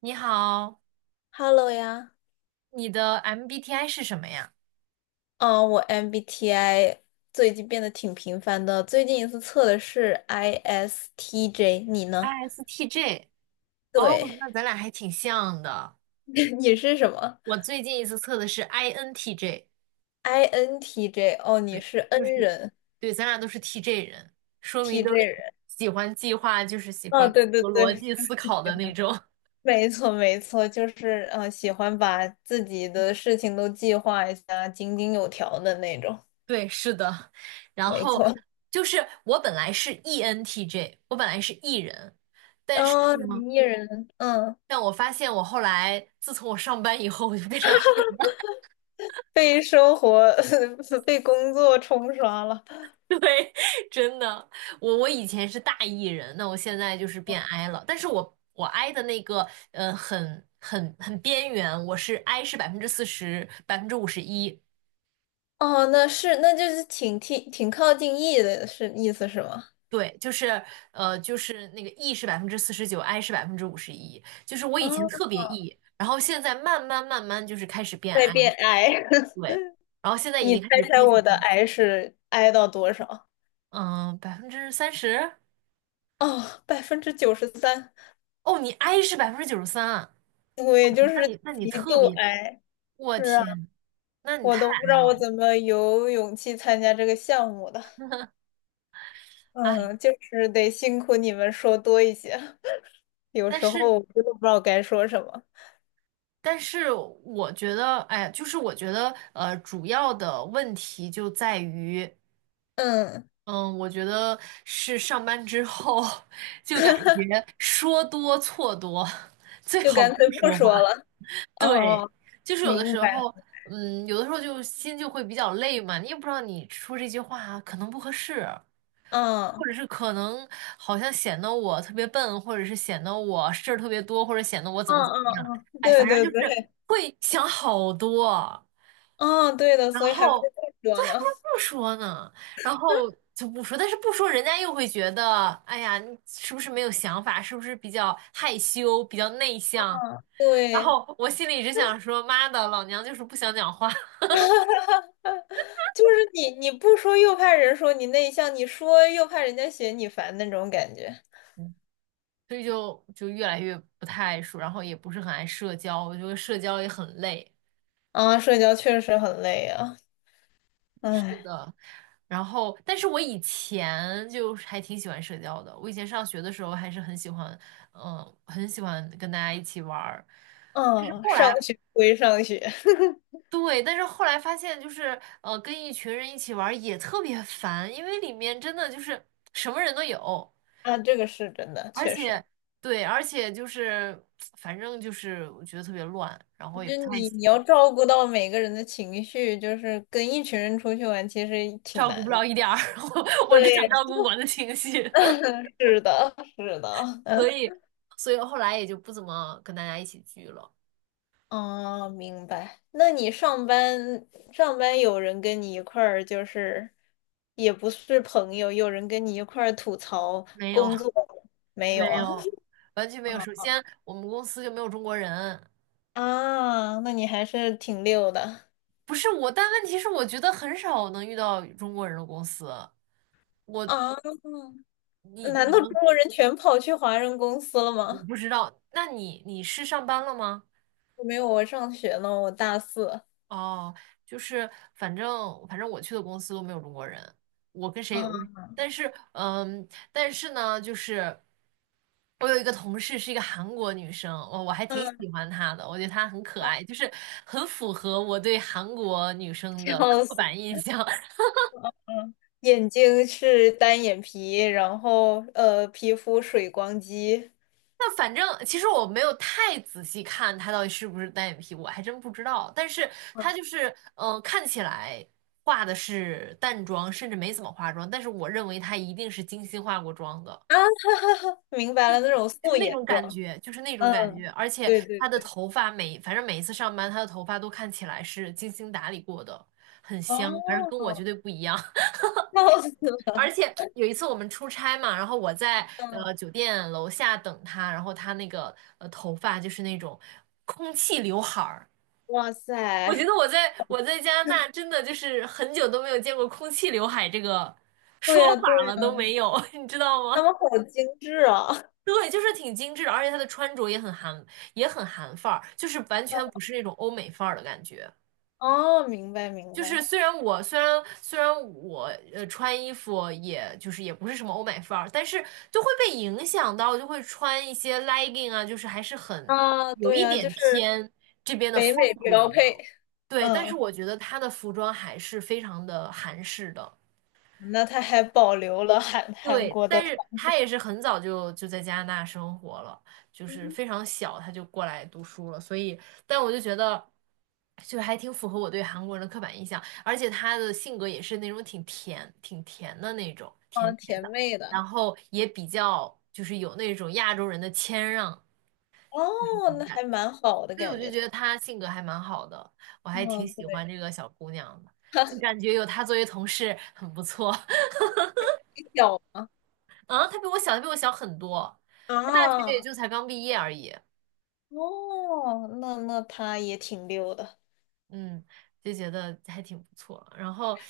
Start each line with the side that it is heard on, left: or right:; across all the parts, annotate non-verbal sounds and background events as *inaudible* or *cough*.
right: 你好，
left: Hello 呀，
right: 你的 MBTI 是什么呀
left: 嗯，我 MBTI 最近变得挺频繁的，最近一次测的是 ISTJ，你呢？
right: ？ISTJ。哦，
left: 对，
right: 那咱俩还挺像的。
left: *laughs* 你是什么
right: 我最近一次测的是 INTJ，
left: ？INTJ，哦，你
right: 对，
left: 是 N
right: 就是，
left: 人
right: 对，咱俩都是 TJ 人，说明
left: ，TJ
right: 都是
left: 人。
right: 喜欢计划，就是喜
left: 啊？
right: 欢
left: 对对
right: 有
left: 对，
right: 逻辑
left: 就
right: 思
left: 是
right: 考
left: 喜
right: 的那
left: 欢，
right: 种。
left: 没错没错，就是喜欢把自己的事情都计划一下，井井有条的那种。
right: *laughs* 对，是的。然
left: 没
right: 后
left: 错，
right: 就是我本来是 ENTJ，我本来是 E 人，
left: 哦，
right: 嗯
left: 你 E 人，嗯，
right: 但我发现我后来自从我上班以后，我就变成，
left: 被生活、*laughs* 被工作冲刷了。
right: 对，*laughs* 真的，我以前是大 E 人，那我现在就是变 I 了。但是我 I 的那个很边缘，我是 I 是百分之四十，百分之五十一。
left: 哦，那是，那就是挺靠近 E 的，是意思是吗？
right: 对，就是那个 E 是49%，I 是百分之五十一。就是我
left: 啊，
right: 以前特别 E,然后现在慢慢慢慢就是开始变
left: 在
right: I,
left: 变 I，*laughs*
right: 对，然后现在已
left: 你
right: 经
left: 猜
right: 开始
left: 猜
right: 偏向
left: 我的 I 是 I 到多少？
right: 嗯30%。
left: 哦，百分之九十三，
right: 哦，你 I 是93%啊，
left: 我也就
right: 那
left: 是
right: 你那你
left: 极
right: 特
left: 度
right: 别，
left: I。
right: 我
left: 是啊，
right: 天，那你
left: 我
right: 太
left: 都不知
right: 矮
left: 道我
right: 了，
left: 怎么有勇气参加这个项目的。
right: 哎，
left: 嗯，就是得辛苦你们说多一些，*laughs* 有
right: 但
left: 时候
right: 是
left: 我真的不知道该说什么。
right: 但是我觉得，哎，就是我觉得，主要的问题就在于，
left: 嗯，
right: 嗯，我觉得是上班之后 *laughs* 就感觉说多错多，最
left: 就
right: 好
left: 干
right: 不
left: 脆不
right: 说
left: 说
right: 话。
left: 了。
right: 对，
left: 哦，
right: 就是有的
left: 明
right: 时
left: 白。
right: 候，有的时候就心就会比较累嘛，你也不知道你说这句话可能不合适，或
left: 嗯。
right: 者是可能好像显得我特别笨，或者是显得我事儿特别多，或者显得我怎
left: 嗯
right: 么怎么
left: 嗯
right: 样，
left: 嗯，
right: 哎，
left: 对
right: 反正
left: 对
right: 就是
left: 对，
right: 会想好多，
left: 嗯，对的，
right: 然
left: 所以还不是
right: 后
left: 最热
right: 对，还不
left: 呢。
right: 如不说呢，然后就不说，但是不说人家又会觉得，哎呀，你是不是没有想法，是不是比较害羞，比较内向？然
left: 对，
right: 后我心里只想说，妈的，老娘就是不想讲话。
left: *laughs* 就是你不说又怕人说你内向，你说又怕人家嫌你烦那种感觉。
right: *laughs* 所以就越来越不太爱说，然后也不是很爱社交，我觉得社交也很累。
left: 啊，社交确实很累啊，唉，
right: 呃。然后，但是我以前就是还挺喜欢社交的。我以前上学的时候还是很喜欢，很喜欢跟大家一起玩儿。
left: 嗯，
right: 后
left: 上
right: 来，
left: 学归上学 *laughs*
right: 对，但是后来发现就是，跟一群人一起玩儿也特别烦，因为里面真的就是什么人都有，
left: 啊，这个是真的，
right: 而
left: 确实，
right: 且，对，而且就是，反正就是我觉得特别乱，然后也不
left: 就
right: 太
left: 你
right: 喜
left: 你要
right: 欢，
left: 照顾到每个人的情绪，就是跟一群人出去玩，其实挺
right: 照顾
left: 难
right: 不
left: 的。
right: 了一点儿，*laughs* 我只想
left: 对，
right: 照顾我的情绪，*laughs*
left: 是的，是的，
right: 所
left: 嗯。
right: 以，所以后来也就不怎么跟大家一起聚了，
left: 哦，明白。那你上班有人跟你一块儿，就是也不是朋友，有人跟你一块儿吐槽
right: 没有。
left: 工作没
right: 没
left: 有啊？
right: 有，完全没有。
left: *laughs*
right: 首
left: 哦
right: 先，我们公司就没有中国人，
left: 啊，那你还是挺溜的
right: 不是我，但问题是，我觉得很少能遇到中国人的公司。我，
left: 啊。
right: 你，
left: 难
right: 你
left: 道中
right: 们，
left: 国人全跑去华人公司了
right: 我
left: 吗？
right: 不知道。那你，你是上班了吗？
left: 没有，我上学呢，我大四。
right: 哦，就是反正我去的公司都没有中国人，我跟谁，
left: 啊，
right: 但是呢，就是我有一个同事是一个韩国女生，我还挺
left: 嗯，
right: 喜欢她的，我觉得她很可爱，
left: *laughs*
right: 就是很符合我对韩国女生的
left: 笑
right: 刻
left: 死
right: 板
left: 了。
right: 印象。
left: 眼睛是单眼皮，然后皮肤水光肌。
right: 那反正其实我没有太仔细看她到底是不是单眼皮，我还真不知道。但是她就是，看起来化的是淡妆，甚至没怎么化妆，但是我认为她一定是精心化过妆的，
left: 啊，*laughs* 哈哈哈，明白了，那种
right: 就是
left: 素
right: 那
left: 颜
right: 种感
left: 妆。
right: 觉，就是那种感
left: 嗯，
right: 觉。而且
left: 对对
right: 她的
left: 对。
right: 头发每，反正每一次上班，她的头发都看起来是精心打理过的，很香，反正跟我绝
left: 哦，
right: 对不一样。
left: 笑死
right: 而
left: 了。
right: 且有一次我们出差嘛，然后我在
left: 嗯，
right: 酒店楼下等他，然后他那个头发就是那种空气刘海儿，
left: 哇
right: 我觉得
left: 塞，
right: 我在加拿大真的就是很久都没有见过空气刘海这个说
left: 对呀对
right: 法了，都
left: 呀，
right: 没有，*laughs* 你知道
left: 他
right: 吗？
left: 们好精致啊。
right: 对，就是挺精致的，而且他的穿着也很韩，也很韩范儿，就是完全不是那种欧美范儿的感觉。
left: 哦，明白明
right: 就是
left: 白。
right: 虽然我穿衣服也就是也不是什么欧美范儿，但是就会被影响到，就会穿一些 legging 啊，就是还是很
left: 啊，
right: 有
left: 对
right: 一
left: 呀，就
right: 点
left: 是
right: 偏这边的
left: 北
right: 风
left: 美标
right: 格了。
left: 配。
right: 对，但是
left: 嗯，
right: 我觉得他的服装还是非常的韩式的。
left: 那他还保留了韩韩
right: 对，
left: 国的
right: 但
left: 传
right: 是他也是很早就在加拿大生活了，就
left: 统
right: 是
left: 嗯，
right: 非常小他就过来读书了，所以，但我就觉得，就还挺符合我对韩国人的刻板印象，而且他的性格也是那种挺甜、挺甜的那种，
left: 啊
right: 甜甜
left: 甜
right: 的，
left: 妹的。
right: 然后也比较就是有那种亚洲人的谦让
left: 哦，那
right: 感，
left: 还蛮好的
right: 所以我
left: 感
right: 就
left: 觉
right: 觉
left: 他。
right: 得他性格还蛮好的，我还挺
left: 嗯，
right: 喜欢
left: 对，
right: 这个小姑娘的，就感觉有她作为同事很不错。
left: 你小吗？
right: 啊，他比我小，他比我小很多，他大学也
left: 啊，
right: 就才刚毕业而已，
left: 哦，那他也挺溜的。
right: 嗯，就觉得还挺不错。然后，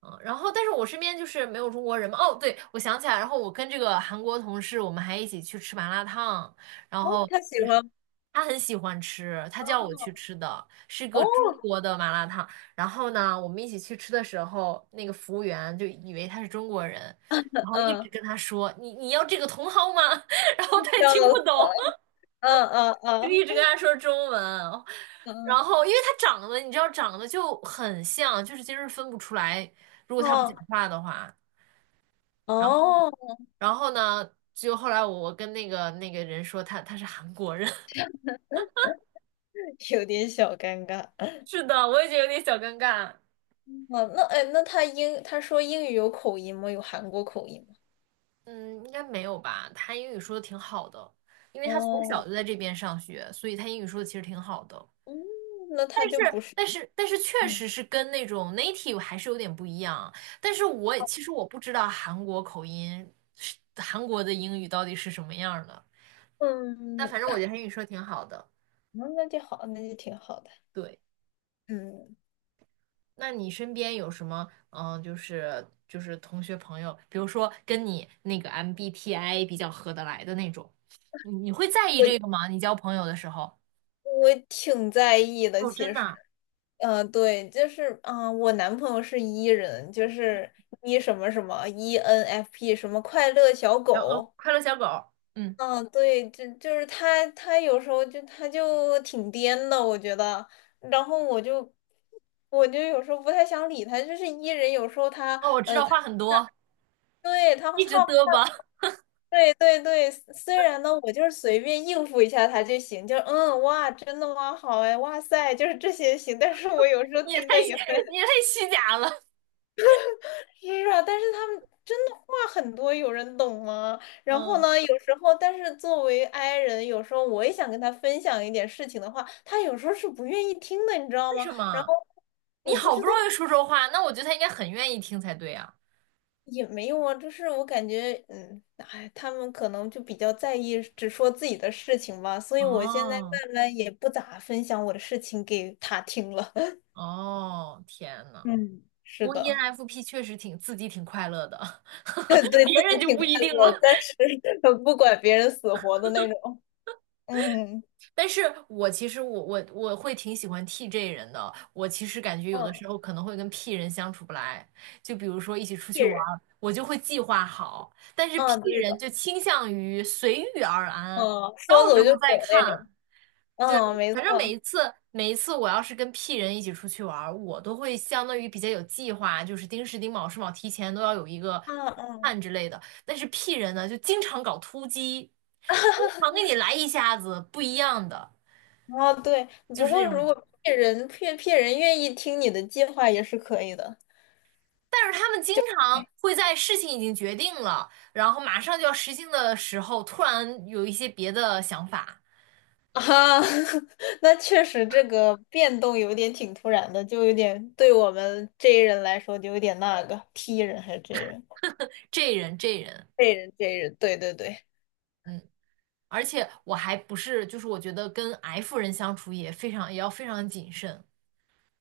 right: 但是我身边就是没有中国人嘛。哦，对，我想起来，然后我跟这个韩国同事，我们还一起去吃麻辣烫，然
left: 哦，
right: 后
left: 他喜
right: 就是
left: 欢
right: 他很喜欢吃，他叫我去
left: 哦，
right: 吃的，是
left: 哦，
right: 个中国的麻辣烫。然后呢，我们一起去吃的时候，那个服务员就以为他是中国人。然后一直
left: 嗯，
right: 跟他说：“你你要这个茼蒿吗？” *laughs* 然后他也
left: 笑
right: 听不
left: 死，
right: 懂。
left: 嗯嗯
right: 就
left: 嗯
right: 一直跟他说中文，然
left: 嗯
right: 后因为他长得，你知道长得就很像，就是其实分不出来，如果他不讲
left: 哦
right: 话的话。然后，
left: 哦，
right: 然后呢就后来我跟那个人说他是韩国人，*laughs*
left: 有点小尴尬。嗯
right: 是的，我也觉得有点小尴尬。
left: 哦，那哎，那他英他说英语有口音吗？有韩国口音吗？
right: 嗯，应该没有吧？他英语说的挺好的，因为他从小
left: 哦，
right: 就在这边上学，所以他英语说的其实挺好的。
left: 嗯，那他就不
right: 是，
left: 是，
right: 但是确
left: 嗯
right: 实是跟那种 native 还是有点不一样。但是我也其实我不知道韩国口音是韩国的英语到底是什么样儿的。但
left: 嗯，
right: 反正我觉得韩语说挺好的。
left: 嗯那就好，那就挺好的。
right: 对，
left: 嗯，
right: 那你身边有什么就是同学朋友，比如说跟你那个 MBTI 比较合得来的那种，你会在意这个
left: 我
right: 吗？你交朋友的时候？
left: 我挺在意的，
right: 哦，真
left: 其
right: 的
left: 实。
right: 啊。
left: 嗯，对，就是啊、我男朋友是 E 人，就是 E 什么什么 ENFP 什么快乐小
right: 然后哦，
left: 狗。
right: 快乐小狗，嗯，
left: 嗯、对，就是他，他有时候就他就挺颠的，我觉得。然后我就有时候不太想理他，就是 E 人，有时候他
right: 哦，我知道
left: 他
right: 话很多，
left: 对他
right: 一直
left: 他
right: 嘚吧。
left: 对对对，虽然呢，我就是随便应付一下他就行，就嗯哇，真的吗？好哎，哇塞，就是这些行。但是我有时候
right: 你也
left: 听
right: 太
left: 的也。
right: 你也太虚假了。
left: 是啊，但是他们真的话很多，有人懂吗？然后
right: 嗯，
left: 呢，有时候，但是作为 i 人，有时候我也想跟他分享一点事情的话，他有时候是不愿意听的，你知道
right: 为
left: 吗？
right: 什
left: 然
right: 么？
left: 后
right: 你
left: 我不
right: 好
left: 知
right: 不
left: 道
right: 容易说说话，那我觉得他应该很愿意听才对啊。
left: 也没用啊，就是我感觉，嗯，哎，他们可能就比较在意只说自己的事情吧，所以我现在
right: 哦
left: 慢慢也不咋分享我的事情给他听了。
right: 哦，天
left: *laughs*
right: 呐，
left: 嗯，是
right: 不过
left: 的，
right: ENFP 确实挺自己挺快乐的，*laughs*
left: 对
right: 别
left: 自己
right: 人就
left: 挺
right: 不
left: 快
right: 一定了。
left: 乐，但是 *laughs* 不管别人死活的那种。嗯
right: 但是我其实我我我会挺喜欢 TJ 人的，我其实感觉有的
left: 嗯，
right: 时候可能会跟 P 人相处不来，就比如说一起出
left: 艺
right: 去玩
left: 人。
right: 儿，我就会计划好，但是 P
left: 嗯，对
right: 人
left: 的，
right: 就倾向于随遇而安，
left: 嗯，
right: 到
left: 说
right: 时
left: 走
right: 候
left: 就
right: 再
left: 走那种，
right: 看，对，
left: 嗯，没
right: 反正每
left: 错，
right: 一次每一次我要是跟 P 人一起出去玩儿，我都会相当于比较有计划，就是丁时丁卯是卯提前都要有一个
left: 嗯
right: p
left: 嗯，
right: l 之类的。但是 P 人呢，就经常搞突击，经常给你来一下子不一样的，
left: 哦，对，
right: 就
left: 不
right: 是那
left: 过
right: 种。
left: 如果骗人愿意听你的计划也是可以的
right: 但是他们经常
left: 哎
right: 会在事情已经决定了，然后马上就要实行的时候，突然有一些别的想法。
left: 啊，*laughs* 那确实这个变动有点挺突然的，就有点对我们 J 人来说就有点那个踢人还是 J 人
right: *laughs* 这人，
left: ，J 人 J 人，对对对
right: 嗯。而且我还不是，就是我觉得跟 F 人相处也非常，也要非常谨慎，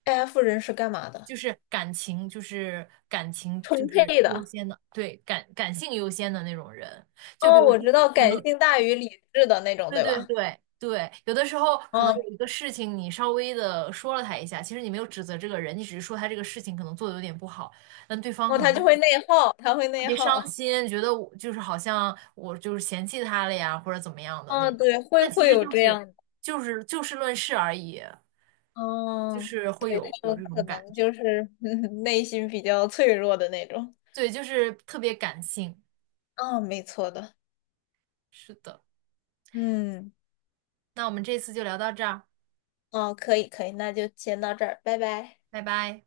left: ，F 人是干嘛的？
right: 就是感情，就是感情，就
left: 充
right: 是
left: 沛
right: 优
left: 的，
right: 先的，对，感性优先的那种人。就比
left: 哦，
right: 如
left: 我
right: 说，
left: 知道，
right: 可
left: 感
right: 能
left: 性大于理智的那种，
right: 对
left: 对
right: 对
left: 吧？
right: 对对，有的时候可能
left: 哦，
right: 有一个事情，你稍微的说了他一下，其实你没有指责这个人，你只是说他这个事情可能做的有点不好，但对方
left: 哦，
right: 可能
left: 他就
right: 会
left: 会内耗，他会
right: 特
left: 内
right: 别伤
left: 耗。
right: 心，觉得我就是好像我就是嫌弃他了呀，或者怎么样的那
left: 啊，
right: 种。
left: 对，会
right: 但其
left: 会
right: 实
left: 有
right: 就
left: 这
right: 是
left: 样的，
right: 就是就事论事而已，就
left: 嗯，
right: 是
left: 对，
right: 会有
left: 他
right: 有
left: 们
right: 这
left: 可
right: 种感
left: 能
right: 觉，
left: 就是 *laughs* 内心比较脆弱的那种，
right: 对，就是特别感性。
left: 啊，没错的，
right: 是的，
left: 嗯，
right: 那我们这次就聊到这儿，
left: 哦，可以可以，那就先到这儿，拜拜。
right: 拜拜。